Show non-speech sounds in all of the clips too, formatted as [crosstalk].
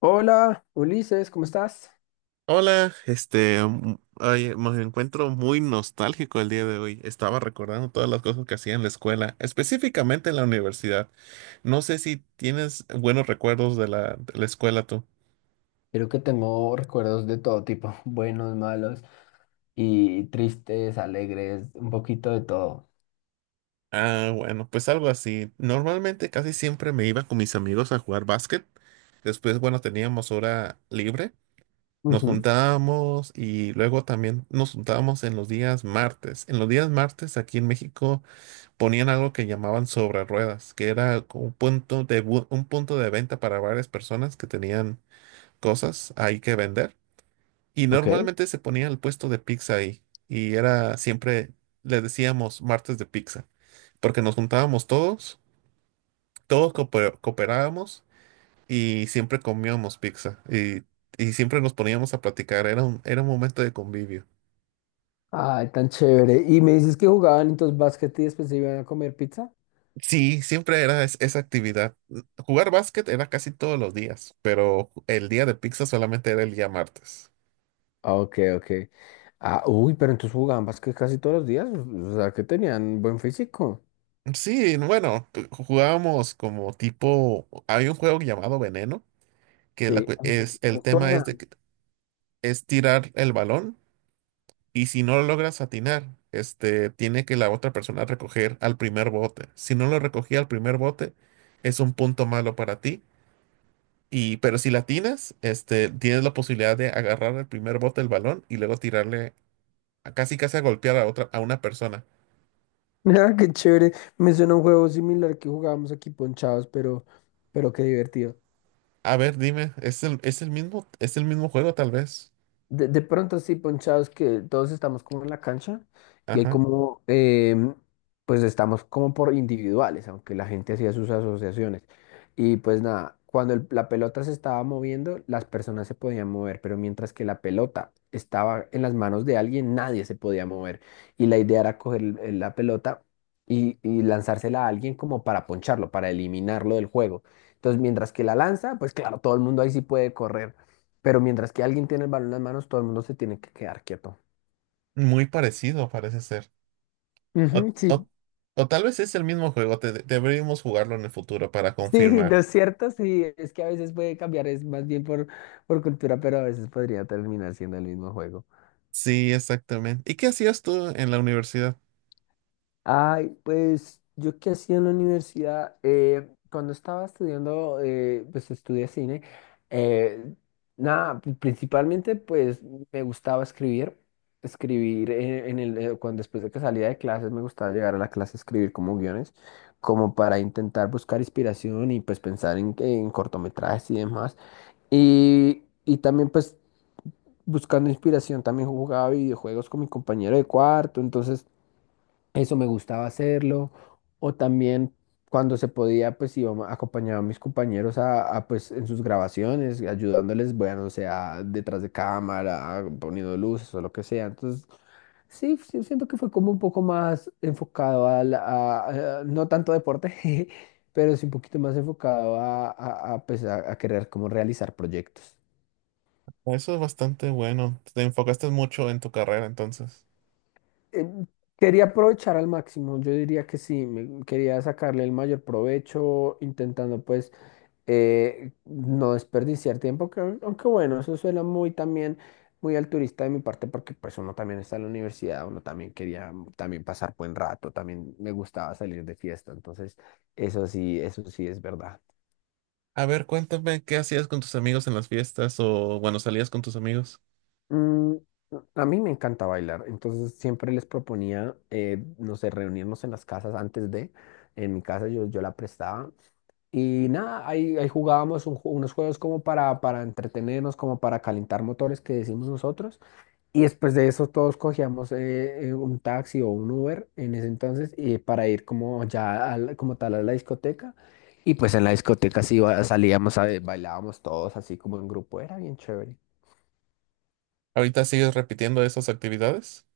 Hola, Ulises, ¿cómo estás? Hola, oye, me encuentro muy nostálgico el día de hoy. Estaba recordando todas las cosas que hacía en la escuela, específicamente en la universidad. No sé si tienes buenos recuerdos de la escuela tú. Creo que tengo recuerdos de todo tipo, [laughs] buenos, malos y tristes, alegres, un poquito de todo. Ah, bueno, pues algo así. Normalmente casi siempre me iba con mis amigos a jugar básquet. Después, bueno, teníamos hora libre. Nos Ujú. juntábamos y luego también nos juntábamos en los días martes. En los días martes aquí en México ponían algo que llamaban sobre ruedas, que era como un punto de venta para varias personas que tenían cosas ahí que vender. Y Ok. normalmente se ponía el puesto de pizza ahí. Y era siempre, le decíamos martes de pizza, porque nos juntábamos todos, todos cooperábamos y siempre comíamos pizza. Y siempre nos poníamos a platicar. Era un momento de convivio. Ay, tan chévere. Y me dices que jugaban entonces básquet y después se iban a comer pizza. Sí, siempre era esa actividad. Jugar básquet era casi todos los días, pero el día de pizza solamente era el día martes. Ah, ok, ok. Ah, uy, pero entonces jugaban básquet casi todos los días. O sea, que tenían buen físico. Sí, bueno, jugábamos como tipo, hay un juego llamado Veneno, que Sí, ay, me me el tema es suena. de [laughs] que es tirar el balón y si no lo logras atinar, tiene que la otra persona recoger al primer bote. Si no lo recogía al primer bote, es un punto malo para ti. Y, pero si la atinas, tienes la posibilidad de agarrar el primer bote del balón y luego tirarle casi casi a golpear a una persona. Ah, qué chévere. Me suena un juego similar que jugábamos aquí ponchados, pero qué divertido. A ver, dime, es el mismo juego tal vez. De pronto sí, ponchados que todos estamos como en la cancha y hay Ajá. como, pues estamos como por individuales, aunque la gente hacía sus asociaciones. Y pues nada, cuando la pelota se estaba moviendo, las personas se podían mover, pero mientras que la pelota estaba en las manos de alguien, nadie se podía mover. Y la idea era coger la pelota y lanzársela a alguien como para poncharlo, para eliminarlo del juego. Entonces, mientras que la lanza, pues claro, todo el mundo ahí sí puede correr. Pero mientras que alguien tiene el balón en las manos, todo el mundo se tiene que quedar quieto. Muy parecido parece ser. O, Ujú, sí. o- o tal vez es el mismo juego, deberíamos jugarlo en el futuro para Sí, no confirmar. es cierto, sí, es que a veces puede cambiar, es más bien por, cultura, pero a veces podría terminar siendo el mismo juego. Sí, exactamente. ¿Y qué hacías tú en la universidad? Ay, pues yo qué hacía en la universidad. Cuando estaba estudiando, pues estudié cine, eh, nada, principalmente pues me gustaba escribir, cuando después de que salía de clases me gustaba llegar a la clase a escribir como guiones, como para intentar buscar inspiración y pues pensar en cortometrajes y demás. Y también pues buscando inspiración también jugaba videojuegos con mi compañero de cuarto, entonces. Eso me gustaba hacerlo. O también cuando se podía, pues acompañaba a mis compañeros pues en sus grabaciones, ayudándoles, bueno, o sea, detrás de cámara, poniendo luces o lo que sea. Entonces, sí, sí, siento que fue como un poco más enfocado no tanto deporte, [laughs] pero sí un poquito más enfocado pues, a querer como realizar proyectos. Eso es bastante bueno. Te enfocaste mucho en tu carrera entonces. Eh, Quería aprovechar al máximo, yo diría que sí, quería sacarle el mayor provecho, intentando pues no desperdiciar tiempo, que, aunque bueno, eso suena muy también, muy altruista de mi parte, porque pues uno también está en la universidad, uno también quería también pasar buen rato, también me gustaba salir de fiesta, entonces eso sí es verdad. A ver, cuéntame, ¿qué hacías con tus amigos en las fiestas o bueno, salías con tus amigos? Mm, a mí me encanta bailar, entonces siempre les proponía, no sé, reunirnos en las casas antes de, en mi casa yo la prestaba. Y nada, ahí jugábamos unos juegos como para entretenernos, como para calentar motores que decimos nosotros. Y después de eso todos cogíamos un taxi o un Uber en ese entonces y para ir como ya como tal a la discoteca. Y pues en la discoteca sí salíamos, bailábamos todos así como en grupo, era bien chévere. ¿Ahorita sigues repitiendo esas actividades?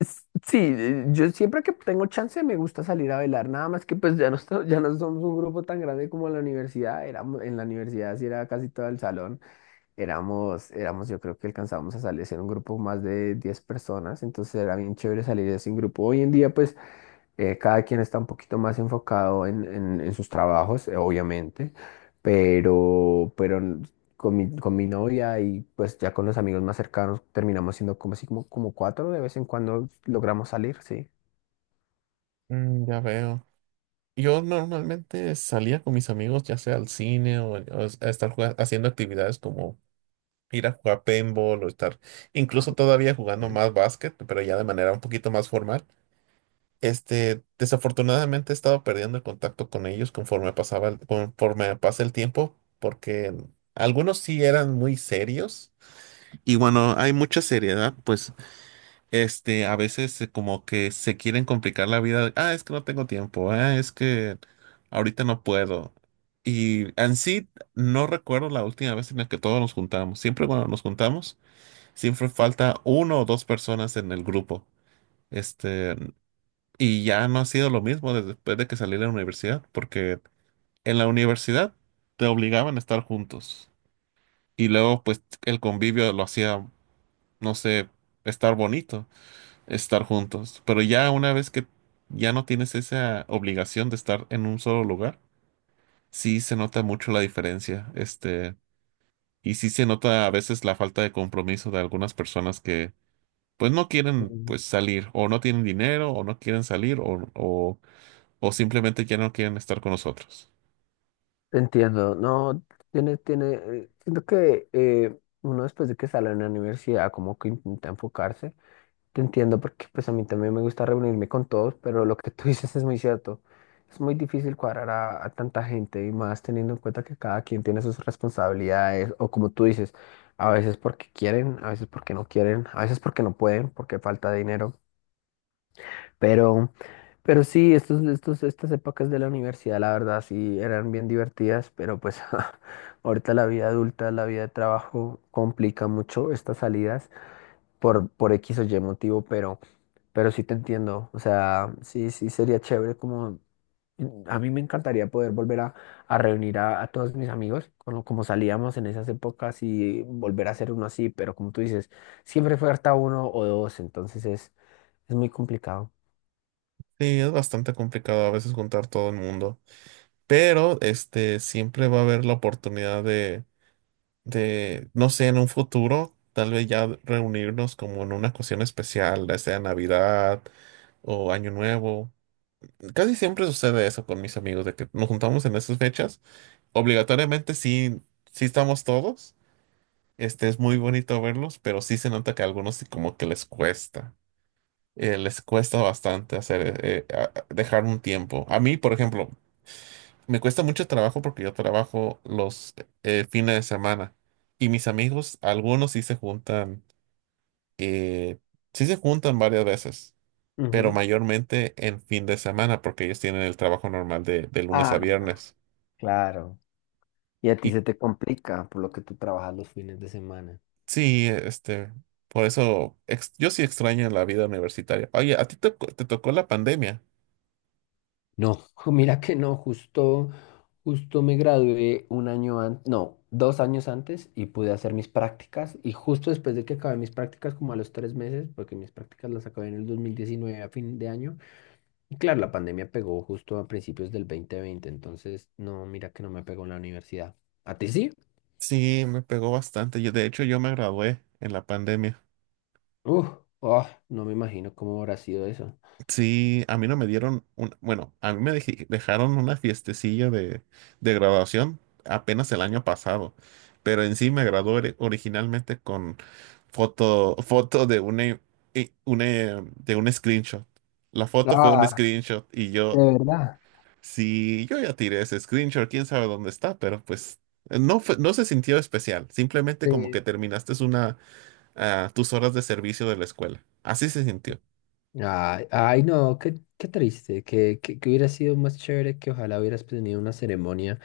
Sí, yo siempre que tengo chance me gusta salir a bailar, nada más que pues ya no, ya no somos un grupo tan grande como en la universidad, en la universidad sí era casi todo el salón, éramos yo creo que alcanzábamos a salir, ser un grupo más de 10 personas, entonces era bien chévere salir así en grupo. Hoy en día pues cada quien está un poquito más enfocado en, en sus trabajos, obviamente, pero, pero con mi novia y pues ya con los amigos más cercanos terminamos siendo como así como, como cuatro, de vez en cuando logramos salir, sí. Mm, ya veo. Yo normalmente salía con mis amigos, ya sea al cine o a estar jugando, haciendo actividades como ir a jugar paintball o estar incluso todavía jugando Bien. más básquet, pero ya de manera un poquito más formal. Desafortunadamente he estado perdiendo el contacto con ellos conforme pasaba, conforme pasa el tiempo, porque algunos sí eran muy serios. Y bueno, hay mucha seriedad, pues, a veces como que se quieren complicar la vida. Ah, es que no tengo tiempo. Ah, es que ahorita no puedo. Y en sí, no recuerdo la última vez en la que todos nos juntamos. Siempre cuando nos juntamos, siempre falta uno o dos personas en el grupo. Este, y ya no ha sido lo mismo desde después de que salí de la universidad, porque en la universidad te obligaban a estar juntos. Y luego, pues, el convivio lo hacía, no sé, estar bonito, estar juntos. Pero ya una vez que ya no tienes esa obligación de estar en un solo lugar, sí se nota mucho la diferencia. Y sí se nota a veces la falta de compromiso de algunas personas que pues no quieren Mm. pues salir, o no tienen dinero, o no quieren salir, o simplemente ya no quieren estar con nosotros. Entiendo, no, tiene, siento que uno después de que sale de la universidad como que intenta enfocarse. Te entiendo porque pues a mí también me gusta reunirme con todos, pero lo que tú [laughs] dices es muy cierto. Es muy difícil cuadrar a tanta gente y más teniendo en cuenta que cada quien tiene sus responsabilidades o como tú dices, a veces porque quieren, a veces porque no quieren, a veces porque no pueden, porque falta dinero. Pero, pero sí, estas épocas de la universidad, la verdad, sí eran bien divertidas, pero pues [laughs] ahorita la vida adulta, la vida de trabajo complica mucho estas salidas por X o Y motivo, pero sí te entiendo, o sea, sí, sí sería chévere como, mm, a mí me encantaría poder volver a reunir a todos mis amigos, como, como salíamos en esas épocas y volver a hacer uno así, pero como tú dices, siempre falta uno o dos, entonces es muy complicado. Sí, es bastante complicado a veces juntar todo el mundo, pero este siempre va a haber la oportunidad no sé, en un futuro, tal vez ya reunirnos como en una ocasión especial, ya sea Navidad o Año Nuevo. Casi siempre sucede eso con mis amigos, de que nos juntamos en esas fechas. Obligatoriamente sí, sí estamos todos. Es muy bonito verlos, pero sí se nota que a algunos sí como que les cuesta. Les cuesta bastante hacer, dejar un tiempo. A mí, por ejemplo, me cuesta mucho trabajo porque yo trabajo los fines de semana y mis amigos, algunos eh, sí se juntan varias veces, pero Ujú. mayormente en fin de semana porque ellos tienen el trabajo normal de lunes a Ah, viernes. claro. Y a ti Y se te complica por lo que tú trabajas los fines de semana. sí, por eso yo sí extraño la vida universitaria. Oye, ¿a ti te tocó la pandemia? No, [laughs] mira que no, justo, me gradué un año antes, no, 2 años antes y pude hacer mis prácticas y justo después de que acabé mis prácticas, como a los 3 meses, porque mis prácticas las acabé en el 2019 a fin de año, y claro, la pandemia pegó justo a principios del 2020, entonces no, mira que no me pegó en la universidad. ¿A ti sí? Sí, me pegó bastante. Yo, de hecho, yo me gradué en la pandemia. Uf, ah, no me imagino cómo habrá sido eso. Sí, a mí no me dieron un, bueno, a mí me dejaron una fiestecilla de, graduación apenas el año pasado, pero en sí me gradué originalmente con foto de una, i- i- una, de un screenshot. La foto fue un Ah, screenshot y ¿de yo, verdad? sí, yo ya tiré ese screenshot, quién sabe dónde está, pero pues no se sintió especial, simplemente como que terminaste tus horas de servicio de la escuela. Así se sintió. Ay, ay, no, qué, triste, que hubiera sido más chévere, que ojalá hubieras tenido una ceremonia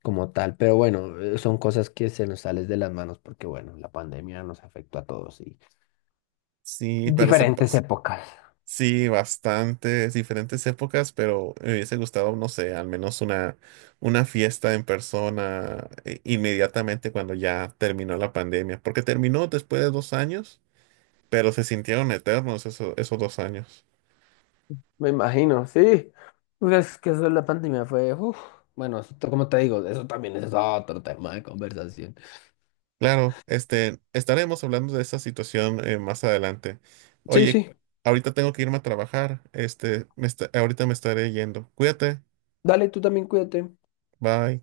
como tal, pero bueno, son cosas que se nos salen de las manos porque bueno, la pandemia nos afectó a todos y Sí, pero se diferentes pasó. épocas. Sí, bastantes diferentes épocas, pero me hubiese gustado, no sé, al menos una fiesta en persona inmediatamente cuando ya terminó la pandemia, porque terminó después de 2 años, pero se sintieron eternos esos 2 años. Me imagino, sí. Pues, es que eso de la pandemia fue. Uf. Bueno, esto, como te digo, eso también es otro tema de conversación. Claro, estaremos hablando de esa situación más adelante. Sí, Oye, sí. ahorita tengo que irme a trabajar, ahorita me estaré yendo. Cuídate, Dale, tú también cuídate. bye.